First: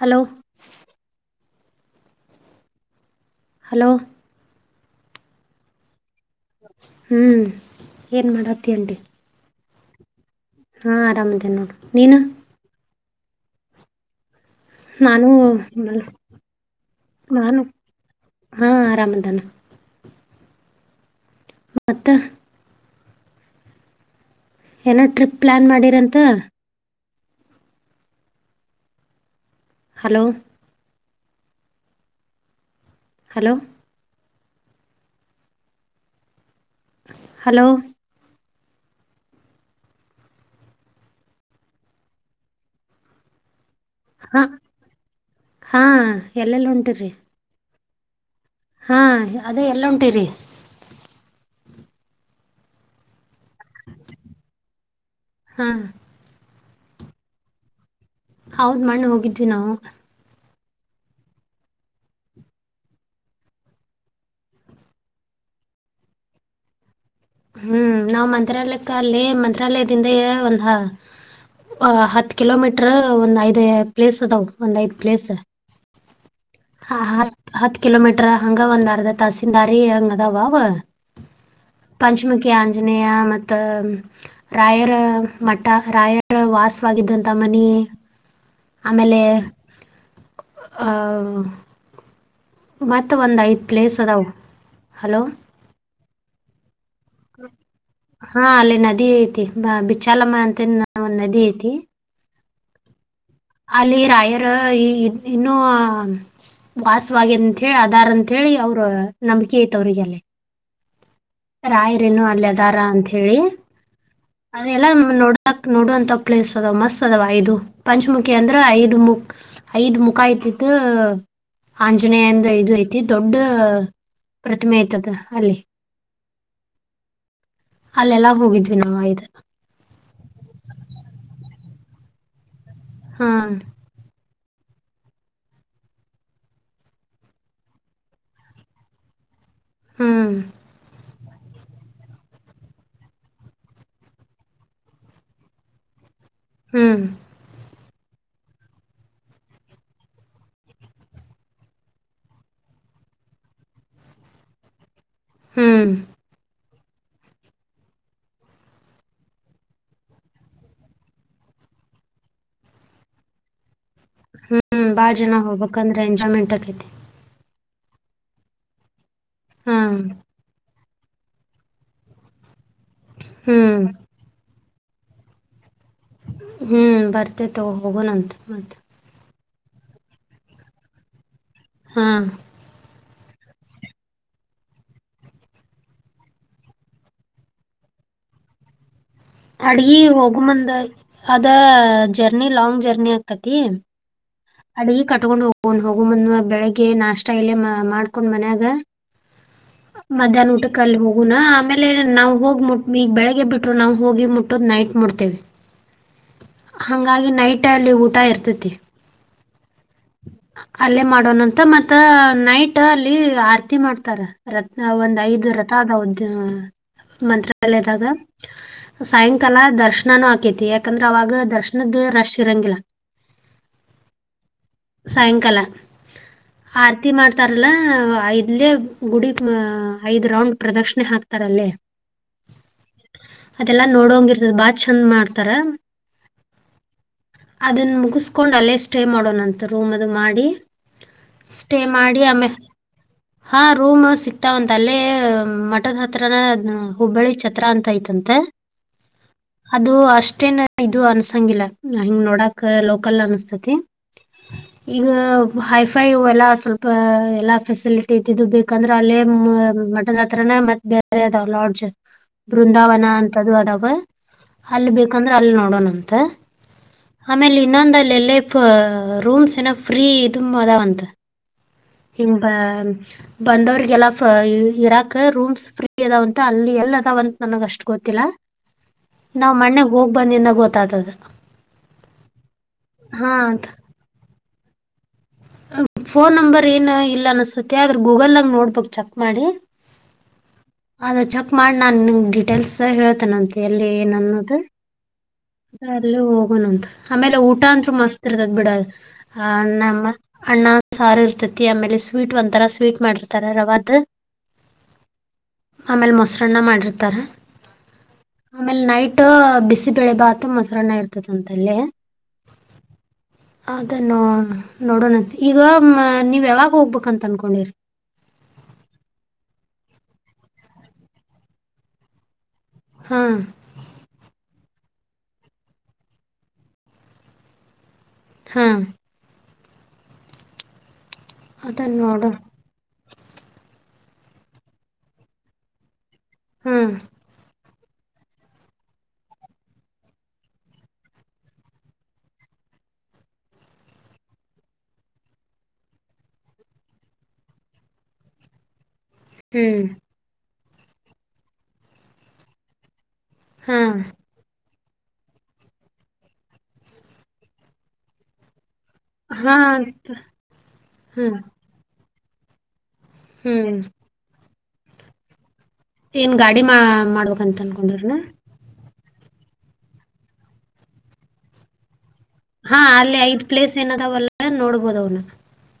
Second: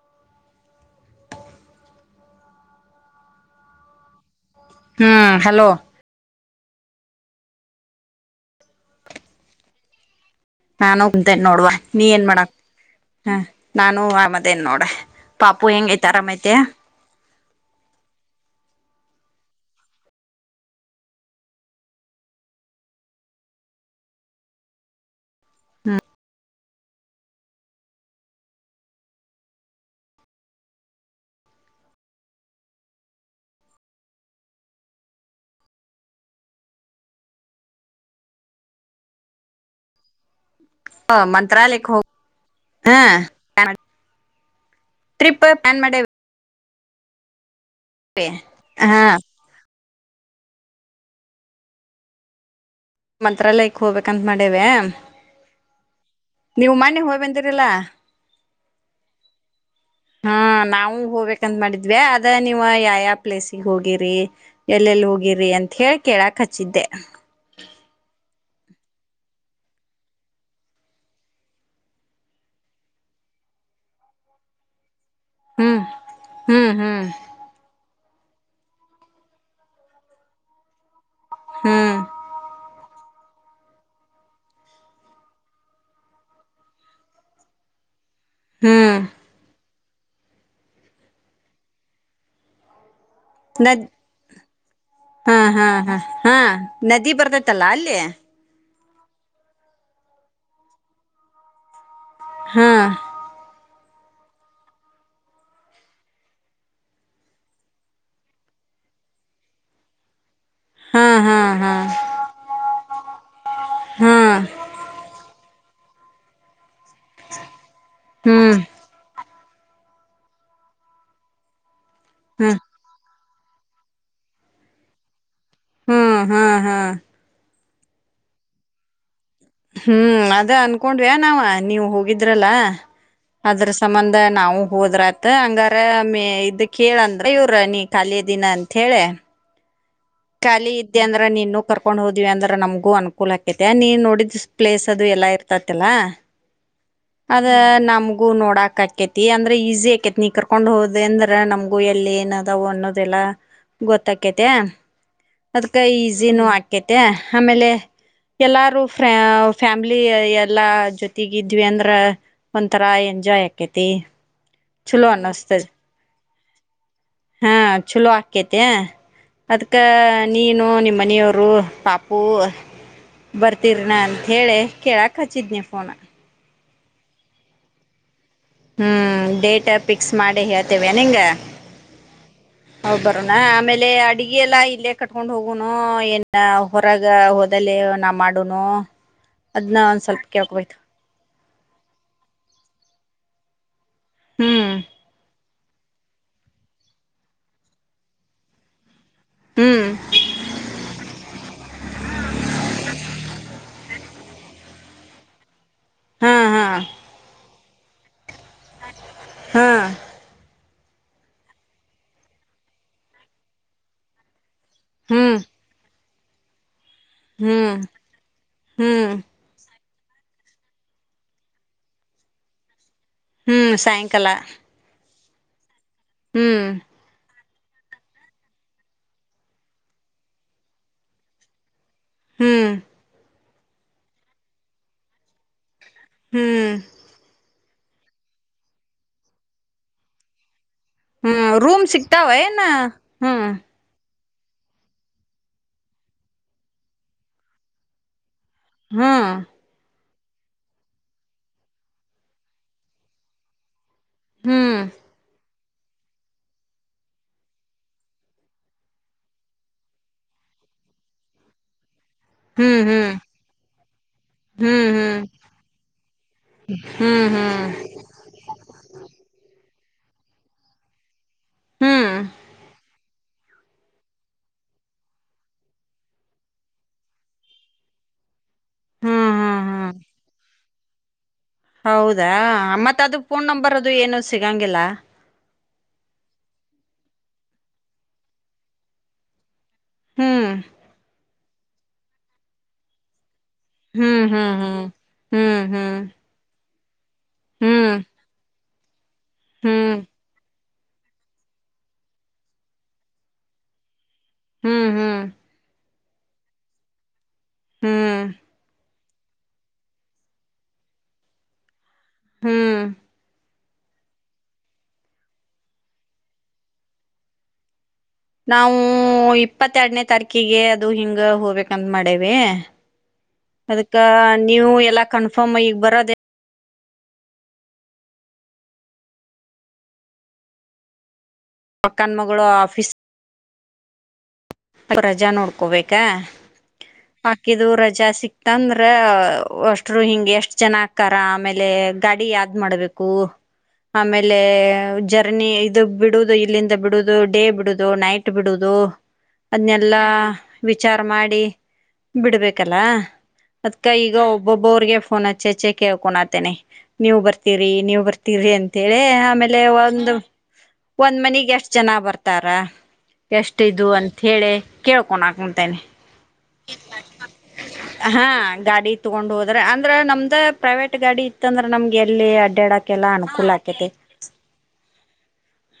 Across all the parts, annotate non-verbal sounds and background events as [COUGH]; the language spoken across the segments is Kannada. ಹಲೋ ಹಲೋ ಹ್ಞ ಹಲೋ. ಹ್ಞೂ ಏನು ಮಾಡತಿ ಅಂಟೀ. ನಾನು ಕುಂತನ್ ಆರಾಮದೇನಿ ನೋಡುವ ನೋಡು ನೀ ನೀನು ಏನ್ ಮಾಡಕ್ ಹ ನಾನು ಆ ಮದ ಏನ್ ನೋಡ್. ನಾನು ಪಾಪು ಹೆಂಗೖತೆ ಮಲ್- ಆರಾಮೈತೆ. ನಾನು ಹಾ ಆರಾಮದಾನ. ಮತ್ತ. ಎಲ್ಲೋ ಟ್ರಿಪ್ ಪ್ಲ್ಯಾನ್ ಮಾಡಿರಂತ. ಹಲೋ. ಹಲೋ ಹಲೋ ಹ ಮಂತ್ರಾಲಯಕ್ಕೆ ಹೋ ಹ ಹಾ ಟ್ರಿಪ್ ಪ್ಲಾನ್ ಹಾ ಮಾಡೇವಿ ಎಲ್ಲೆಲ್ಲ್ ಹೊಂಟೀರಿ? ಪೆ [UNINTELLIGIBLE] ಹಾ ಅದೇ ಎಲ್ಲ ಹೊಂಟೀರಿ? ಮಂತ್ರಾಲಯಕ್ ಹೋಗ್ಬೇಕಂತ್ ಮಾಡೇವೆ. ಹಾ ನೀವು ಮನ್ನೆ ಹೋಗ್ ಬಂದಿರಲ್ಲಾ. ಹೌದ್ ಮನ್ನೆ ಹೋಗಿದ್ವಿ ನಾವು. ಹಾ ನಾವು ಹೋಗ್ಬೇಕಂತ್ ಮಾಡಿದ್ವಿ ಅದ ನೀವ ಯಾವ ಯಾವ ಪ್ಲೇಸಿಗೆ ಹೋಗಿರಿ. ಎಲ್ಲೆಲ್ಲಿ ಹೋಗಿರ್ರಿ ಅಂತ ಹೇಳಿ ಕೇಳಾಕ್ ಹಚ್ಚಿದ್ದೆ. ಹ್ಮ್ ನಾವ್ ಮಂತ್ರಾಲಯಕ್ಕ ಅಲ್ಲಿ ಮಂತ್ರಾಲಯದಿಂದ ಒಂದ ಅ ಹತ್ ಕಿಲೋಮೀಟರ್ ಒಂದ್ ಐದ್ ಪ್ಲೇಸ್ ಅದಾವು ಒಂದ್ ಐದ್ ಪ್ಲೇಸ್. ಹ್ಮ್ ಹ್ಮ್ ಹ ಹ್ಮ್ ಹತ್ ಹತ್ ಕಿಲೋಮೀಟರ್ ಹಂಗ ಒಂದರ್ದ ತಾಸೀನ್ದಾರಿ ಹಂಗದಾವ ಅವ. ಹ್ಮ್ ಪಂಚಮುಖಿ ಆಂಜನೇಯ ಮತ್ ತ ರಾಯರ ಮಠ ರಾಯರ ವಾಸವಾಗಿದ್ದಂತ ಮನಿ. ಹ್ಮ್ ಆಮೇಲೆ ಅ ಮತ್ತ ಒಂದ ಐ ನದ್ ಹಾ ಹಾ ಹಾ ಹಾ ನದಿ ಬರ್ತೈತಲ್ಲ ಅಲ್ಲೆ. ಹಾ ಅಲ್ಲಿ ನದಿ ಐತಿ ಬ ಬಿಚ್ಚಾಲಮ್ಮ ಅಂತ ಒಂದ್ ನದಿ ಐತಿ. ಹಾ ಅಲ್ಲಿ ರಾಯರ್ ಇನ್ನೂ. ವಾಸವಾಗಿ ಅಂತ ಹೇಳಿ ಅದಾರ್ ಅಂತ ಹೇಳಿ ಅವ್ರ ನಂಬಿಕೆ ಐತ್ ಅವ್ರಿಗೆಲ್ಲೆ. ಹಾ ಹಾ ಹಾ ರಾಯರಿನ್ನು ಅಲ್ಲೆದಾರ ಅಂತ ಹೇಳಿ ಹಾ ಅದೆಲ್ಲ ನೋಡ ಕ್ ನೋಡುವಂತ ಪ್ಲೇಸ್ ಅದಾವ್ ಮಸ್ತ್ ಅದವ ಇದು ಪಂಚಮುಖಿ ಅಂದ್ರ ಹ್ಮ್ ಐದು ಮುಖ್ ಐದ್ ಮುಖ ಇದ್ದಿತ್ತು ಆಂಜನೇಯಂದು ಹ್ಮ್ ಇದು ಐತಿ. ತಿ ದೊಡ್ಡ ಪ್ರತಿಮೆ ಐತದು ಅಲ್ಲಿ. ಹ್ಮ್ ಹ್ಮ್ ಹಾ ಅಲ್ಲೆಲ್ಲಾ ಹೋಗಿದ್ವಿ ನಾವ್ ಐದು. ಹ್ಮ್ ಅದ ಅನ್ಕೊಂಡ್ವಾ ನಾವ ನೀವು ಹೋಗಿದ್ರಲ್ಲ ಹ್ಮ್ ಅದ್ರ ಸಂಬಂಧ ನಾವು ಹೋದ್ರಾತ್ ಹಂಗಾರ ಮ ಇದ ಕೇಳಂದ್ರ ಇವ್ರ ನೀ ಖಾಲಿ ಅದಿಯನ ಅಂತೇಳಿ. ಹ್ಮ್ ಖಾಲಿ ಇದ್ದ್ಯ ಅಂದ್ರೆ ಅ ನೀನ್ನೂ ಕರ್ಕೊಂಡು ಹೋದಿವವಿ ಅಂದ್ರ ನಮಗೂ ಅನುಕೂಲ ಆಕೈತ್ಯಾ ನೀ ನೋಡಿದ ಪ್ಲೇಸ್ ಅದು ಎಲ್ಲ ಇರ್ತತಿಲ್ಲ. ಹ್ಮ್ ಅದ ನಮಗೂ ನೋಡಾಕಕ್ಕೇತಿ ಅಂದ್ರ ಈಸಿ ಆಕ್ಕೇತಿ ನೀ ಕರ್ಕೊಂಡ್ ಹೋದಿ ಅಂದ್ರ ನಮಗು ಎಲ್ಲಿ ಏನ ಅವು ಅನ್ನೋದೆಲ್ಲಾ ಗೊತ್ತಕೈತ್ಯಾ. ಅದ್ಕ ಹ್ಮ್ ಈಸಿನೂ ಆಕೈತೆ ಆಮೇಲೆ. ಎಲ್ಲಾರು ಫ್ರ ಫ್ಯಾಮ್ಲಿ ಎಲ್ಲಾ ಜೊತೆಗಿದ್ವಿ ಅಂದ್ರ. ಒಂಥರಾ ಎಂಜಾಯ್ ಆಕ್ಕೇತಿ. ಹ್ಮ್ ಬಾಳ ಜನ ಹೋಗಬೇಕಂದ್ರ ಎಂಜಾಯ್ಮೆಂಟ್ ಆಕೈತಿ. ಹ್ಮಾ ಚಲೋ ಆಕೈತಿ ಅದ್ಕ. ಹ್ಮ್ ನೀನು ನಿಮ್ಮನೆಯವರು ಪಾಪು ಹ್ಮ್ ಬರ್ತೀರನ ಅಂತ ಹೇಳಿ ಕೇಳಕ್ ಖಚಿಜ್ಞಫೋನ. ಹ್ಮ್ ಬರ್ತೀವ್ ತೊಗೊ ಹೋಗೋನಂತ ಮ ಹ್ಞೂ ಡೇಟ ಫಿಕ್ಸ್ ಮಾಡಿ ಹೇಳ್ತೀವ ನಿಂಗ. ಹಾಂ ಹೊಬರೋಣ ಆಮೇಲೆ ಅಡಿಗಿ ಎಲ್ಲಾ ಇಲ್ಲೇ ಕಟ್ಕೊಂಡ್ ಹೋಗೋನು ಏನ್ ಹೊರಗ ಹೋದಲ್ಲ ನಾ ಮಾಡನು. ಅಡ್ಗಿ ಹೋಗು ಮುಂದ. ಅದ ಜರ್ನಿ ಲಾಂಗ್ ಜರ್ನಿ ಆಕ್ಕತಿ ಹ್ಮ್ ಅಡಿಗಿ ಕಟ್ಕೊಂಡ್ ಹೋಗ ಡ್ ಹೋಗುಮುಂದ್ ಬೆಳಿಗ್ಗೆ ನಾಷ್ಟ ಇಲ್ಲ ಮಾಡ್ಕೊಂಡ್ ಮನ್ಯಾಗ. ಹ್ಮ್ ಮಧ್ಯಾಹ್ನ ಊಟಕ್ಕಲ್ಲಿ ಹೋಗುಣ ಆಮೇಲೆ ನಾವ್ ಹೋಗ ಮುಟ್ ಈಗ್ ಬೆಳಿಗ್ಗೆ ಬಿಟ್ರು ನಾವ್ ಹೋಗಿ ಮುಟ್ಟೋದು ನೈಟ್ ಮುಡ್ತೇವಿ ಹಾ ಹಾ ಹಂಗಾಗಿ ನೈಟ್ ಅಲ್ಲಿ ಊಟ ಇರ್ತೈ ತಿ ಹಾ ಅಲ್ಲೇ ಮಾಡೋನಂತ ಮತ್ತ ನೈಟ್ ಅಲ್ಲಿ ಆರತಿ ಮಾಡ್ತಾರ. ರತ್ನ ಒಂದ್ ಹ್ಮ್ ಐದ ರಥ ಅದಾವಂತ ಹ್ಮ್ ಮಂತ್ರಾಲಯದಾಗ ಹ್ಮ್ ಸಾಯಂಕ ಕಲಾ ದರ್ಶನ ಆಕೈತಿ ಯಾಕಂದ್ರ ಅವಾಗ ದರ್ಶನದ ರಶ್ ಇರಂಗಿಲ್ಲ. ಹ್ಮು ಸಾಯಂಕಾಲ. ಸಾಯಂಕಾಲ ಹ್ಮು ಆರತಿ ಮಾಡ್ತಾರಲ್ಲ ಐದ್ಲೆ ಗುಡಿ ಅ ಐದ್ ರೌಂಡ್ ಪ್ರದಕ್ಷಿಣೆ ಹಾಕ್ತಾರಲ್ಲೇ. ಹ್ಮು ಅದೆಲ್ಲಾ ನೋಡಂಗ ಇರ್ತದ ಬಾಳ್ ಚಂದ್ ಮಾಡ್ತಾರ. ಹ್ಮು ಅದನ್ನ ಮುಗಿಸ್ಕೊಂಡು ಅಲ್ಲೇ ಸ್ಟೇ ಮಾಡೋಣಂತ ರೂಮ್ ಅದು ಮಾಡಿ. ಹ್ಮ್ ಸ್ಟೇ ರೂಮ್ ಮಾಡಿ ಸಿಗ್ತಾವ ಆಮೆ ಏನ ಹ್ಮ್ ಹಾ ರೂಮ್ ಸಿಕ್ತಾವಂತ ಅಲ್ಲೆ ಮಠದ ಹತ್ರನ ಹುಬ್ಬಳ್ಳಿ ಚತ್ರ ಅಂತ ಐತಂತೆ. ಹ್ಮ್ ಅದು ಅಷ್ಟೇನ ಇದು ಅನ್ಸಂಗಿಲ್ಲ ಹಿಂಗ್ ನೋಡಕ್ ಲೋಕಲ್ ಅನಸ್ತೈತಿ ಹ್ಮ್ ಈಗ ಹಯ್ ಫೈ ಅವು ಎಲ್ಲ ಸ್ವಲ್ಪ ಎಲ್ಲ ಫೆಸಿಲಿಟಿ ಇದ್ದಿದ್ದು ಬೇಕಂದ್ರೆ ಅಲ್ಲೇ ಮ ಮಠದ ಹತ್ರನ ಮತ್ತ ಬ್ಯಾರೆ ಅದಾವ ಲಾಡ್ಜ್. [INAUDIBLE] ಬೃಂದಾವನ ಅಂತ ಅದು ಅದಾವ ಅಲ್ಲಿ ಹ್ಮ್ ಹ್ಮ್ ಬೇಕಂದ್ರೆ ಅಲ್ಲಿ ನೋಡೋಣಂತ. ಹ್ಮ್ ಹ್ಮ್ ಹ್ಮ್ ಹ್ಮ್ ಆಮೇಲೆ ಇನ್ನೊಂದಲ್ಲಿ ಎಲ್ಲೇಫ ರೂಮ್ಸ್ ಏನ ಫ್ರೀ ಇದುಮ್ ಅದಾವಂತ. ಹ್ಮ್ [UNINTELLIGIBLE] ಬಂದವ್ರಿಗೆಲ್ಲಫ ಇರಾಕ್ ರೂಮ್ಸ್ ಫ್ರೀ ಅದಾವಂತ ಅಲ್ಲಿ ಎಲ್ ಅದಾವಂತ ನನಗ ಅಷ್ಟ ಗೊತ್ತಿಲ್ಲ. [INAUDIBLE] ನಾವ್ ಮನ್ನೆಗ್ ಹ್ಮ್ ಹೋಗ್ ಬಂದಿಂದಾಗ ಗೊತ್ತಾತ್ ಅದಕ್. ಹೌದಾ ಮತ್ತ ಅದು ಫೋನ್ ಅಂತ ನಂಬರ್ ಅದು ಏನು ಸಿಗಂಗಿಲ್ಲ. ಫೋನ್ ನಂಬರ್ ಏನ ಇಲ್ಲ ಅನಸ್ತತ್ಯ ಆದ್ರ ಗೂಗಲನ್ಯಾಗ್ ನೋಡ್ಬೇಕು ಚೆಕ್ ಮಾಡಿ. ಹ್ಮ್ ಅದ ಚೆಕ್ ಮಾಡಿ ನಾ ನಿಂಗ್ ಡೀಟೇಲ್ಸ್ ಹೇಳ್ತೇನೆಂತ. ಎಲ್ಲಿ ಏನ ಹ್ಮ್ ಹ್ಮ್ ಅನ್ನೋದು ಹ್ಮ್ ಹ್ಮ್ ಹ್ಮ್ ಅಲ್ಲು ಹೋಗೋಣಂತ. ಆಮೇಲೆ ಊಟ ಅಂತ್ರು ಹ್ಮ್ ಮಸ್ತ್ ಇರ್ತದ್ ಬಿಡ ಆ ಹ್ಮ್ ನಮ್ಮ ಅನ್ನ, ಸಾರ ಇರ್ತತಿ ಆಮೇಲೆ ಸ್ವೀಟ್ ಒಂತರ ಸ್ವೀಟ್ ಮಾಡಿರ್ತಾರ ರವಾದ. ಹ್ಮು ಹ್ಮು. ಆಮೇಲೆ ಮೊಸರನ್ನ ಮಾಡಿರ್ತಾರ ಹ್ಮ್ ಆಮೇಲ ನೈಟ್ ಟ್ ಬಿಸಿಬೆಳೆ ಬಾತ್, ಮೊಸರನ್ನ ಇರತೈತಿ ಅಂತ ಅಲ್ಲೇ. ಹ್ಮು ಅದನ್ನು ನೋಡೋಣಂತ ಈಗ ನೀವ್ ಯಾವಾಗ ಹೋಗ್ಬೇಕಂತ ಅನ್ಕೊಂಡಿರಿ. ನಾವು ಇಪ್ಪತ್ತೆರಡನೇ ತಾರಕಿಗೆ ಅದು ಹಿಂಗ ಹೋಗ್ಬೇಕಂದ ಮಾಡೇವೆ. ಹ ಅದಕ್ ನೀವು ಎಲ್ಲಾ ಕನ್ಫರ್ಮ್ ಈಗ ಬರೋದೆ ಹ ಅದನ್ನ ಪಕ್ಕನ್ ನೋಡು ಮಗಳು ಆಫ್ ರಜಾ ನೋಡ್ಕೋಬೇಕ. ಹ ಆಕಿದು ರಜಾ ಸಿಕ್ತಂದ್ರ ಅಷ್ಟ್ರು ಹಿಂಗ್ ಎಷ್ಟ್ ಜನ ಆಕಾರ ಆಮೇಲೆ ಗಾಡಿ ಯಾ ಏನ್ ಮಾಡ್ಬೇಕು. ಆಮೇಲೆ ಜರ್ನಿ ಇದು ಬಿಡುದು ಇಲ್ಲಿಂದ ಬಿಡುದು ಡೇ ಬಿಡುದು ನೈಟ್ ಬಿಡುದು. ಹ್ಮ್ ಅದನ್ನೆಲ್ಲಾ ವಿಚಾರ ಮಾಡಿ ಬಿಡ್ಬೇಕಲ್ಲ ಹಾ ಅದ್ಕ ಈಗ ಒಬ್ಬೊಬ್ಬರಿಗೆ ಫೋನ್ ಹಚ್ಚೆಚ್ಚೆ ಕೇಳ್ಕೊಂಣತಿನಿ ನೀವ್ ಬರ್ತಿರಿ ನೀವ್ ಬರ್ತಿರಿ ಅಂತ ಅಂತೇಳೆ ಹಾ ಆಮೇಲೆ ಅಂತ ಒಂದ ಒಂದ್ ಹ್ಮ್ ಮನಿಗ್ ಎಷ್ಟ್ ಜನ ಬರ್ತಾರ ಎಷ್ಟ ಹ್ಮ್ ಇದು ಅಂತೇಳಿ ಕೇಳ್ಕೊಣ್ಣಕುಂತೇನಿ ಏನ್ ಗಾಡಿ ಮಾ ಮಾಡ್ಬೇಕಂತ ಅಂನ್ಕೊಂಡ್ರೀನ್ ಹಾ ಗಾಡಿ ತಗೊಂಡ ಹೋದ್ರ ಅಂದ್ರ ನಮ್ದ ಪ್ರೈವೇಟ್ ಗಾಡಿ ಇತ್ತ ಅಂದ್ರ ನಮ್ಗ ಎಲ್ಲಿ ಹಾ ಅಡ್ಡಾಡಕ್ ಎಲ್ಲಾ ಅಲ್ಲಿ ಐದ್ ಅನುಕೂಲ ಪ್ಲೇಸ್ ಆಕೇತಿ ಏನದಾವಲ್ಲ ನೋಡ್ಬೋದ ಅವ್ನ್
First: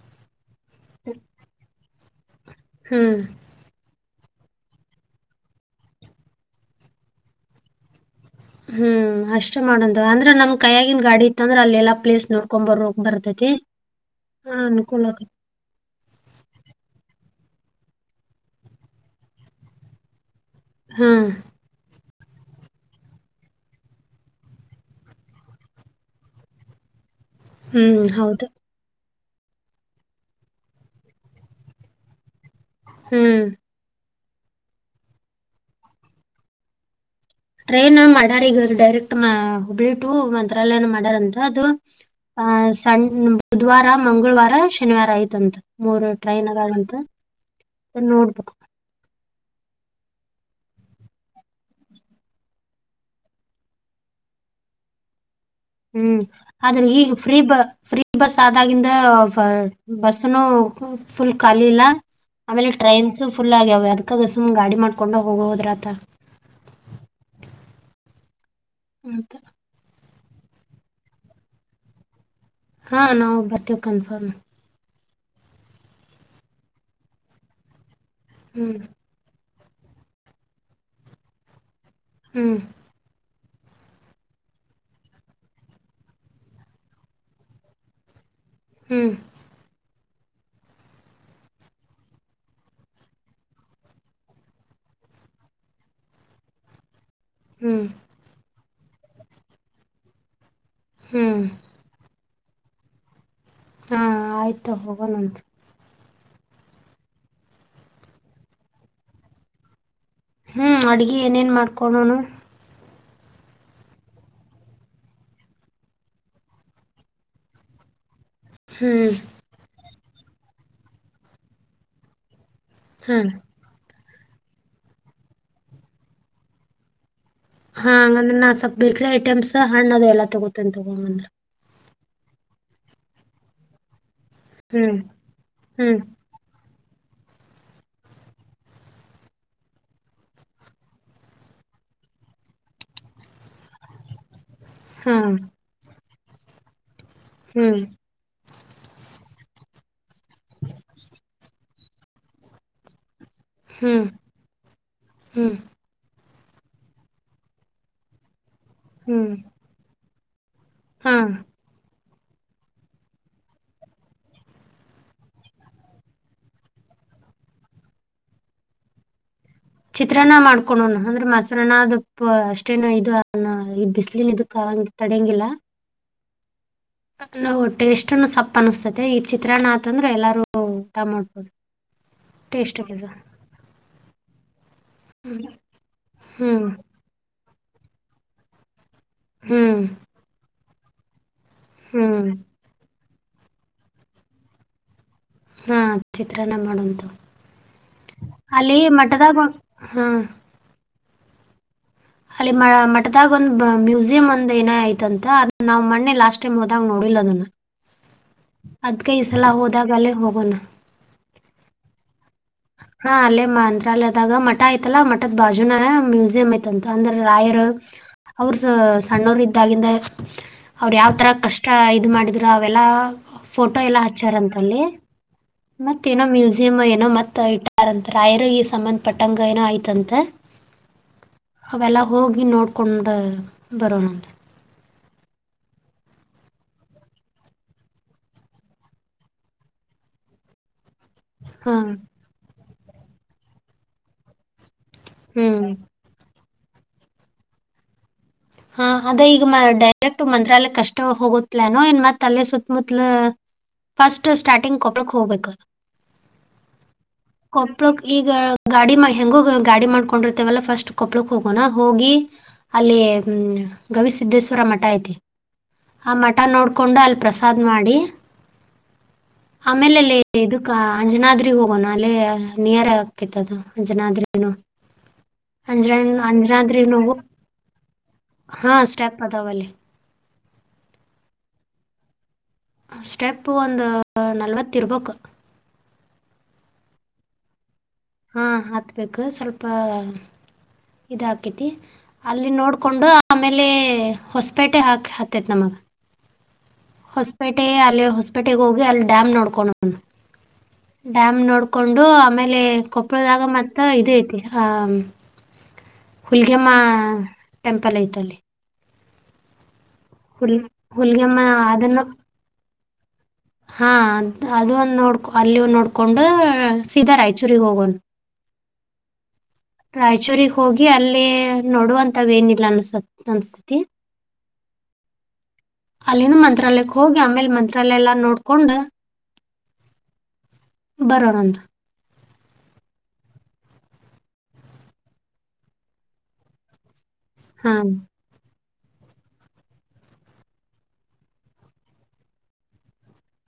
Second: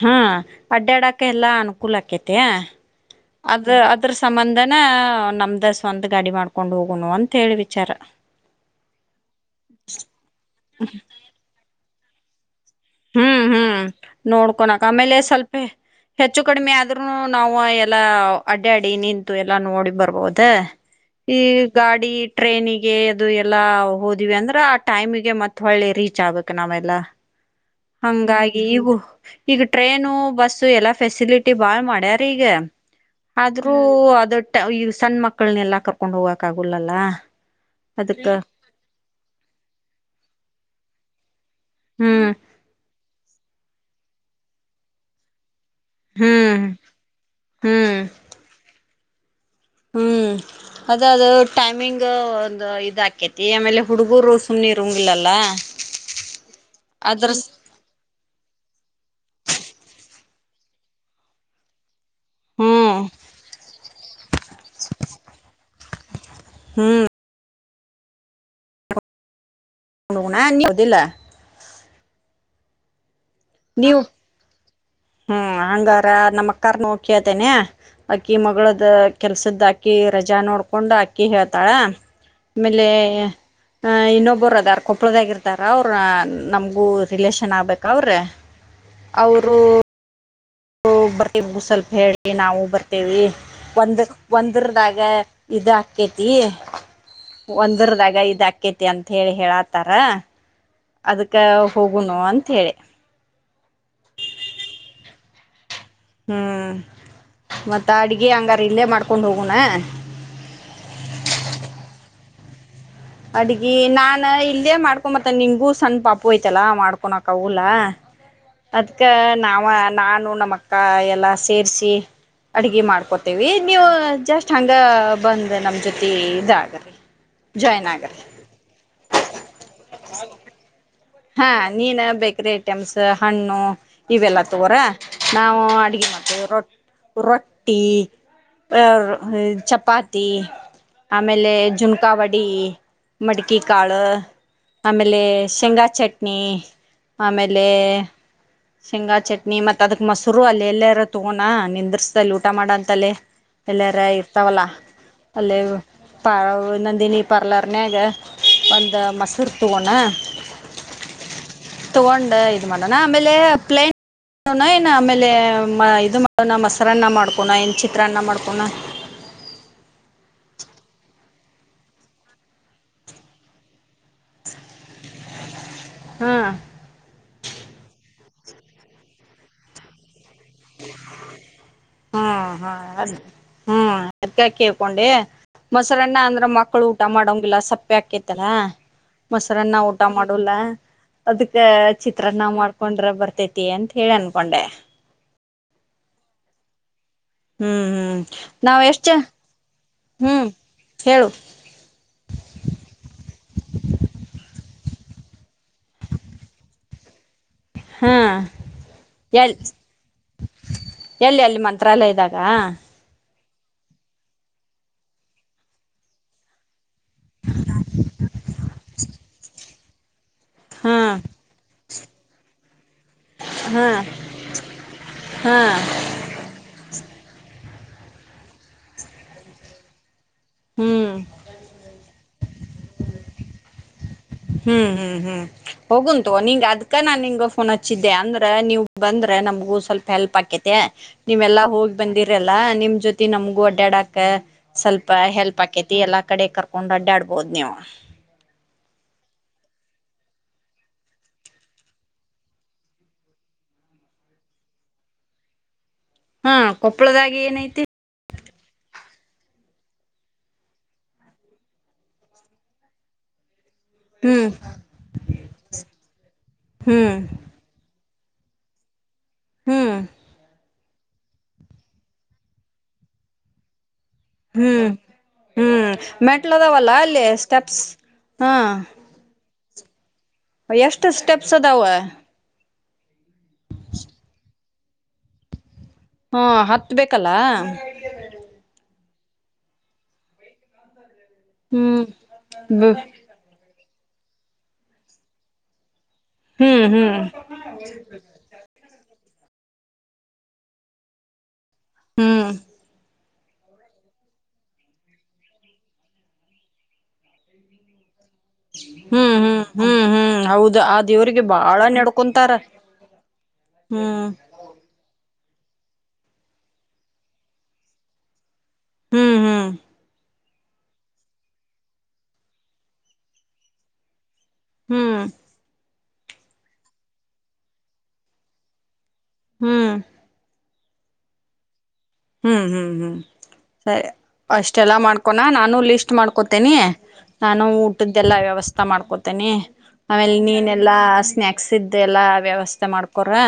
ಹಾ ಅಡ್ಡಡಾಕ ಎಲ್ಲಾ ಅನುಕೂಲ ಆಕೇತೆ ಹ್ಮ್ ಅದ ಅದ್ರ ಸಂಬಂಧನ್ ನಮ್ದ ಸ್ವಂತ ಗಾಡಿ ಮಾಡ್ಕೊಂಡ್ ಹೋಗುನು ಅಂತ ಹೇಳಿ ವಿಚಾರ ಹ್ಮ್ ಅಷ್ಟೇ ಮಾಡಂದ ಅಂದ್ರ ನಮ್ ಕೈಯಗಿನ್ ಗಾಡಿ ಇತ್ತ ಅಂದ್ರ ಅಲ್ಲಿ ಎಲ್ಲ ಪ್ಲೇಸ್ ನಡ್ಕೊಂಡ್ ಬರು ಹ್ಮ್ ಹ್ಮ್ ನೋಡ್ಕೊನಕ್ ಆಮೇಲೆ ಆಕೇತಿ ಸ್ವಲ್ಪೇ ಹೆಚ್ಚು ಕಡಿಮೆ ಆದರೂನು ನಾವು ಎಲ್ಲ ಅಡ್ಡಾಡಿ ನಿಂತು ಎಲ್ಲಾ ನೋಡಿ ಬರ್ಬೋದ್ ಹ್ಮ್ ಈ ಗಾಡಿ ಟ್ರೈನಿಗೆ ಅದು ಎಲ್ಲ ಹೋದಿವಿ ಅಂದ್ರ ಆ ಟೈಮಿಗೆ ಮತ್ತ ಒಳ್ಳಿ ರೀಚ್ ಆಗ್ಬೇಕ್ ನಾವೆಲ್ಲ ಹ್ಮ್ ಹೌದು ಹಂಗಾಗಿ ಈಗು ಈಗ ಟ್ರೈನು ಬಸ್ಸು ಎಲ್ಲಾ ಫೆಸಿಲಿಟಿ ಭಾಳ್ ಮಾಡ್ಯಾರೀ ಈಗ ಹ್ಮ್ ಆದ್ರೂ ಅದುಟ್ಟ್ ಈ ಸಣ್ಣ ಮಕ್ಕಳನೆಲ್ಲಾ ಕರ್ಕೊಂಡ್ ಹೋಗ್ಕ್ ಆಗುಲ್ಲಲ್ಲ ಟ್ರೈನ್ ಅದಕ್ಕ ಮಾಡ್ಯಾರ ಈಗ ಡೈರೆಕ್ಟ್ ಹುಬ್ಳಿ ಟು ಮಂತ್ರಾಲಯನು ಮಾಡ್ಯಾರಂತ ಅದು ಹ್ಮ್ ಆ ಸಣ್ಣ ಬುಧವಾರ ಮಂಗಳವಾರ ಶನಿವಾರ ಆಯ್ತ್ ಅಂತ. ಮೂರು ಟ್ರೈನ್ ಹ್ಮ್ ಅದವ್ ಅಂತ ಹ್ಮ್ ಅದನ್ನ ನೋಡ್ಬಕು. ಹ್ಮ್. ಅದ ಅದು ಟೈಮಿಂಗ್ ಒಂದು ಇದಾಕೇತಿ ಆಮೇಲೆ ಹುಡುಗೂರು ಸುಮ್ನಿರುಂಗಿಲ್ಲಲ್ಲ. ಹ್ಮ್ ಆದ್ರೆ ಈಗ ಫ್ರೀ ಫ್ರೀ. ಪ್ರೀ ಬಸ್ ಆದಾಗಿಂದ ಬಸ್ನು ಫುಲ್ ಖಾಲಿ ಇಲ್ಲ ಆಮೇಲೆ ಹ್ಮ್ ಟ್ರೈನ್ಸ್ ಫುಲ್ ಆಗ್ಯಾವ್ ಅದ್ಕಾಗ ಸುಮ್ ಗಾಡಿ ಮಾಡ್ಕೊಂಡ್ ಹೋದ್ರಾತ್ತೇಳ್ ಹ್ಮ್ ಹಂತ್ [UNINTELLIGIBLE] ಹಾ ನವಂಬರ್ ನೀವು ಹ್ಮ ಹಂಗಾರ ನಮ್ಮ ಅಕ್ಕಾರನ್ ಹೋಗಕೇತೇನೆ ಅಕ್ಕಿ ಹ್ಮ್ ಮಗಳದ ಕೆಲ್ಸದ ಅಕ್ಕಿ ರಜಾ ನೋಡ್ಕೊಂಡು ಅಕ್ಕಿ ಹೇಳ್ತಾಳ್ ಹ್ಮ್ ಆಮೇಲೆ ಇನ್ನೊಬ್ಬರ್ ಅದಾರ್ ಕೊಪ್ಪಳದಾಗಿರ್ತಾರ ಅವರ್ ನಮಗೂ ರಿಲೇಷನ್ ಆಬೇಕ್ ಅವ್ರ್ ಹ್ಮ್ ಅವರು ನಾವು ಬರ್ತಿವಿ ನಮಗು ಸ್ವಲ್ಪ ಹೇಳಿ ನಾವು ಬರ್ತೇವಿ ಒಂದ್ ಒಂದರದಾಗ ಇದ್ ಹಾಕ್ಕೇತ್ತೆತಿ ಹ್ಮ್ ಒಂದರದಾಗ ಇದಾಕೇತಿ ಅಂತ ಹೇಳಿ ಹೇಳತಾರ್ ಅದಕ್ಕ್ ಹ್ಮ್ ಹೋಗುನು ಅಂತ ಹೇಳಿ ಹಾ ಆಯ್ತ್ ತೊ ಹೋಗುನ್ನಂತ್ ಹ್ಮ್ ಮತ್ತ ಅಡ್ಗಿ ಅಂಗಾರ ಇಲ್ಲೇ ಮಾಡ್ಕೊಂಡ್ ಹೋಗುನ್ನ್ ಹ್ಮ್ ಅಡ್ಗಿ ಏನೇನ್ ಮಾಡ್ಕೊಳೋಣ ಅಡ್ಗಿ ನಾನ್ ಇಲ್ಲೇ ಮಾಡ್ಕೊಂಬರ್ತನೆ ನಿಂಗೂ ಸಣ್ಣ ಪಾಪುಯ್ತೈಲ್ಲ ಮಾಡ್ಕೊನಕ್ಗಲ್ಲಾ. [UNINTELLIGIBLE] ಅದ್ಕ ಹ್ಮ್ ನಾವ ನಾನು ನಮ್ಮ ಅಕ್ಕ ಎಲ್ಲಾ ಸೇರ್ಸಿ ಅಡ್ಗಿ ಹಾ ಮಾಡ್ಕೊತೇವಿ. ನೀವು ಜಸ್ಟ್ ಹಂಗ ಬಂದ್ ನಮ್ ಜೊತೆ ಇದಾಗ್ ಜಾಯ್ನ್ ಹಾ ಆಗರಿ. ಹಂಗಂದ್ರ ನಾ ಸ್ವಲ್ಪ್ ಬೇಕ್ರಿ ಐಟಮ್ಸ್ ಹಣ್ಣು ಅದು ಎಲ್ಲ ತಗುತ್ತಿನ್ರಿ [UNINTELLIGIBLE] ಹಾ ನೀನ್ ಬೇಕರಿ ಐಟಮ್ಸ್ ಹಣ್ಣು ಇವೆಲ್ಲ ತೊಗರ ಹ್ಮ್ ನಾವು ಹ್ಮ್ ಅಡಗೆ ಮಾಡ್ತೇವಿ ರೊ ರೊಟ್ಟಿ ಆ ರ ಚಪಾತಿ. ಆಮೇಲೆ ಜುನ್ಕಾವಡಿ ಮಡ್ಕಿಕಾಳು. ಹಾ ಆಮೇಲೆ ಶೇಂಗಾ ಚಟ್ನಿ ಆಮೇಲೆ ಹ್ಮ್ ಶೇಂಗಾ ಚಟ್ನಿ ಮತ್ ಅದಕ್ ಮೊಸ್ರು ಅಲ್ಲೆಲ್ಯಾರ ತೊಗೋಣ ನಿಂದ್ರಿಸ್ದಲ್ಲಿ ಊಟ ಮಾಡಂತಲ್ಲೆ. ಎಲ್ಲಾರ ಹ್ಮ್ ಇರ್ತಾವಲ್ಲಾ ಅಲ್ಲಿ ಹ್ಮ್ ಪ ನಂದಿನಿ ಪಾರ್ಲರ್ನ್ಯಾಗ ಒಂದು ಹ್ಮ್ ಮಸುರು ತೊಗೊಣ. ಹಾ ತಗೊಂಡ ಇದು ಮಾಡೋಣ ಆಮೇಲೆ ಪ್ಲೇನ್ ಣ ಏನ ಆಮೇಲೆ ಇದು ಮಾಡೋಣ ಮೊಸರನ್ನ ಮಾಡ್ಕೋಣ ಇನ್ ಚಿತ್ರಾನ್ನ ಮಾಡ್ಕೋಣ. ಚಿತ್ರಾನ್ನ ಮಾಡ್ಕೊಂಣೊಣ ಅಂದ್ರೆ ಮೊಸರನ್ನ ಅದು ಅಷ್ಟೇನ ಇದು ಬಿಸಿಲಿನ ಇದಕ್ಕ ತಡಿಯಂಗಿಲ್ಲಾ. ಹಾ ಅ ಟೇಸ್ಟ್ನು ಸಪ್ಪ ಅನಿಸ್ತತೆ ಈ ಚಿತ್ರಾನ್ನ ಆತಂದ್ರೆ ಎಲ್ಲಾರೂ ಊಟ ಮಾಡಬೊದು. ಹ್ಮ್ ಹಾ ಅದ್ ಹ್ಮ್ ಅದ್ಕ ಕೇಳ್ಕೊಂಡೆ ಮೊಸರನ್ನ ಅಂದ್ರ ಹ್ಮ್ ಮಕ್ಕಳು ಊಟ ಮಾಡಂಗಿಲ್ಲ ಸಪ್ಪೆ ಹಾಕೇತಲ ಮೊಸರನ್ನ ಹ್ಮ್ ಊಟ ಮಾಡೊಲ್ಲ. ಅದಕ್ಕ ಹ್ಮ್ ಚಿತ್ರಾನ್ನ ಮಾಡ್ಕೊಂಡ್ರೆ ಬರ್ತೇತಿ ಅಂತ ಹೇಳಿ ಅನ್ಕೊಂಡೆ. ಹಾ ಚಿತ್ರನ್ನ ಮಾಡಂತೊಗ್ ಹ್ಮ್ ಹ್ಮ್ ಅಲ್ಲಿ ನಾವ್ ಎಷ್ಟ್ ಜ ಮಠದಾಗ ಹಾ ಹ್ಮ್ ಹೇಳು. ಅಲ್ಲಿ ಮ ಮಟದಾಗ ಒಂದ ಮ್ಯೂಸಿಯಂ ಒಂದ್ ಏನ ಐತಂತ ಅದ್ಕು ನಾವ್ ಮನ್ನೆ ಲಾಸ್ಟ್ ಟೈಮ್ ಹೋದಾಗ ನೋಡಿಲ್ಲದನ್ನ. ಹಾ ಅದನ್ನ ಅದ್ಕೆ ಈ ಸಲ ಎಲ್ ಹೋದಾಗಲ್ಲಿಗೋಗೋಣ. ಎಲ್ಲಿ ಅಲ್ಲಿ ಮಂತ್ರಾಲಯದ್ದಾಗ. ಹಾ ಅಲ್ಲೇ ಮಂತ್ರಾಲಯದಾಗ ಮಠ ಆಯ್ತಲ್ಲಾ ಮಠದ್ ಬಾಜುನ ಮ್ಯೂಸಿಯಂ ಐತ್ ತಂತ ಅಂದ್ರ ರಾಯರು ಅವ್ರ ಸ ಸಣ್ಣವರಿದ್ದಾಗಿಂದ ಅವ್ರು ಹಾ ಯಾವ್ ತರ ಕಷ್ಟ ಇದು ಮಾಡಿದ್ರರು ಅವೆಲ್ಲಾ ಫೋಟೋ ಹಾ ಎಲ್ಲ ಹಚ್ಚಾರಂತಲ್ಲಿ. ಹಾ ಮತ್ತ ಏನೋ ಮ್ಯೂಸಿಯಮ್ಮೊ ಏನೋ ಮತ್ ಇಟ್ಟಾರಂತ ರಾಯರು ಈ ಸಂಬಂಧ ಪಟ್ಟಂಗ ಏನೋ ಐತಂತೆ. ಹ್ಮ್ ಅವೆಲ್ಲ ಹೋಗಿ ನೋಡ್ಕೊಂಡ ಬರೋಣಂತ. ಹ್ಮ್ ಹ್ಮ್ ಹ್ಮ್ ಹೋಗುಂತೊಗ್ ನಿಂಗ್ ಅದ್ಕ ನಾನ್ ನಿಂಗ ಫೋನ್ ಹಚ್ಚಿದ್ದೆ ಅಂದ್ರೆ ನೀವ್ ಬಂದ್ರೆ ನಮ್ಗೂ ಸ್ವಲ್ಪ ಹೆಲ್ಪ್ ಆಕೇತಿ. ತೆ ನೀವೆಲ್ಲಾ ಹಾ ಹೋಗಿ ಬಂದಿರಲ್ಲಾ ನಿಮ್ ಜೊತಿ ನಮ್ಗೂ ಅಡ್ಡ್ಯಾಡಾಕ್ಕ ಸ್ವಲ್ಪ ಹೆಲ್ಪ್ ಹ್ಮ್ ಆಕೇತಿ ಎಲ್ಲಾ ಕಡೆ ಕರ್ಕೊಂಡ್ ಅಡ್ಡಾಡ್ಬೋದ್ ನೀವು. ಹಾ ಅದೇ ಈಗ ಡೈರೆಕ್ಟ್ ಮಂತ್ರಾಲಯ ಕಷ್ಟ ಹೋಗೋದ್ ಪ್ಲಾನೊ ಏನ್ ಮತ್ ಅಲ್ಲೇ ಸುತ್ತಮತ್ಲು ಫಸ್ಟ್ ಸ್ಟಾರ್ಟಿಂಗ್ ಕೊಪ್ಪುಳಕ್ ಹೋಗ್ಬೇಕು. ಹಾ ಕೊಪ್ಪಳದಾಗಿ ಏನೈತಿ? ಈಗ ಗಾಡಿ ಮ ಹೆಂಗೂ ಗಾಡಿ ಮಾಡ್ಕೊಂಡಿರ್ತೇವಲ್ಲ ಫಸ್ಟ್ ಕೊಪ್ಳಕ್ ಹೋಗೋಣ ಹೋಗಿ ಅಲ್ಲಿ ಹ್ಮ ಹ್ಮ್ ಗವಿಸಿದ್ದೇಶ್ವರ ಮಠ ಐತಿ ಆ ಮಠ ನೋಡ್ಕೊಂಡು ಹ್ಮ್ ಅಲ್ಲಿ ಪ್ರಸ ದ್ ಮಾಡಿ ಹ್ಮ್ ಆಮೇಲೆ ಲ್ಲೇ ಇದು ಗ ಅಂಜನಾದ್ರಿ ಹೋಗೋಣ ಅಲ್ಲಿ ನಿಯರ್ ಆಗ್ಕಿತ್ದು ಅಂಜನಾದ್ರಿ. ಹ್ಮ್ ಹ್ಮ್ ಮೆಟ್ಲದಾವಲ್ಲ ಅಂಜನಾದ್ರಿನು ಅಲ್ಲಿ ಹೋಗ್- ಸ್ಟೆಪ್ಸ್. ಹಾ ಸ್ಟೆಪದಾವಲ್ಲೀ. ಎಷ್ಟು ಸ್ಟೆಪ್ಸ್ ಅದಾವ? ಸ್ಟೆಪ್ ಒಂದ ನಲ್ವತ್ತ ಇರ್ಬೇಕ. ಹು ಹತ್ತ ಬೇಕಲ್ಲ. ಹಾ ಹತ್ಬೇಕ ಸ್ವಲ್ಪ ಇದ ಅಕ್ಕೆತಿ ಅಲ್ಲಿ ಹ್ಮ್ ನೋಡ್ಕೊಂಡು. ಆಮೇಲೆ ಹೊಸಪೇಟೆ ಹಾಕ ಹತ್ತೆತ ನಮ್ಮದ. ಹ್ಮ್ ಹ್ಮ್ ಹೊಸಪೇಟೆ ಅಲ್ಲಿ ಹೊಸಪೇಟೆಗೆ ಹೋಗಿ ಅಲ್ಲಿ ಡ್ಯಾಮ್ ನೋಡ್ಕೊಂಡ ಹೋಗುನ್ ಡ್ಯಾಮ್ ನೋಡ್. ಕೊಂಡು ಹ್ಮ್ ಆಮೇಲೆ ಕೊಪ್ಪಳದಾಗ ಮತ್. ತ್ತ ಇದ ಐತಿ ಆ ಹುಲ್ಗೆಮ್ಮ ಟೆಂಪಲ್ ಐತೆ ಅಲ್ಲೆ. ಹು ಹು ಹು ಹು ಹುಲ್ ಹೌದ ಆ ಹುಲಿಗೆಮ್ಮ ದೇವ್ರಿಗೆ ಬಾಳ ಅದನ್ನು ನೆಡ್ಕೊಂತಾರ. ಹಾ ಅದು ಒಂದು ನೋಡ್ಕೊ ಅಲ್ಲಿಂದು ನೋಡಿಕೊಂಡ ಸೀದಾ ರಾಯಚೂರಿಗೆ ಹೋಗೋಣ. ಹು ಹು ರಾಯಚೂರಿಗ ಹೋಗಿ ಅಲ್ಲಿ ನೋಡುವಂತವ ಏನಿಲ್ಲಾ ಅನ್ಸ ಅನಸ್ತತಿ. ಹು ಅಲ್ಲಿನು ಮಂತ್ರಾಲಯಕ್ಕೆ ಹೋಗಿ ಆಮೇಲೆ ಮಂತ್ರಾಲಯ ಎಲ್ಲಾ ನೋಡ್ಕೊಂಡ. ಹು ಬರೋಣಂತ. ಹು ಹು ಹು ಸರಿ ಅಷ್ಟೆಲ್ಲಾ ಮಾಡ್ಕೋಣ ನಾನು ಲಿಸ್ಟ್ ಮಾಡ್ಕೊತೇನಿ ನಾನು ಹಾ ಊಟದ. ದೆಲ್ಲಾ ವ್ಯವಸ್ಥಾ ಮಾಡ್ಕೋತನಿ. ಆಮೇಲ ನೀನ ಎಲ್ಲಾ ಸ್ನಾಯಕ್ಸ್ ಇದ್ದ ಎಲ್ಲಾ ವ್ಯವಸ್ಥ ಮಾಡ್ಕೋರಾ.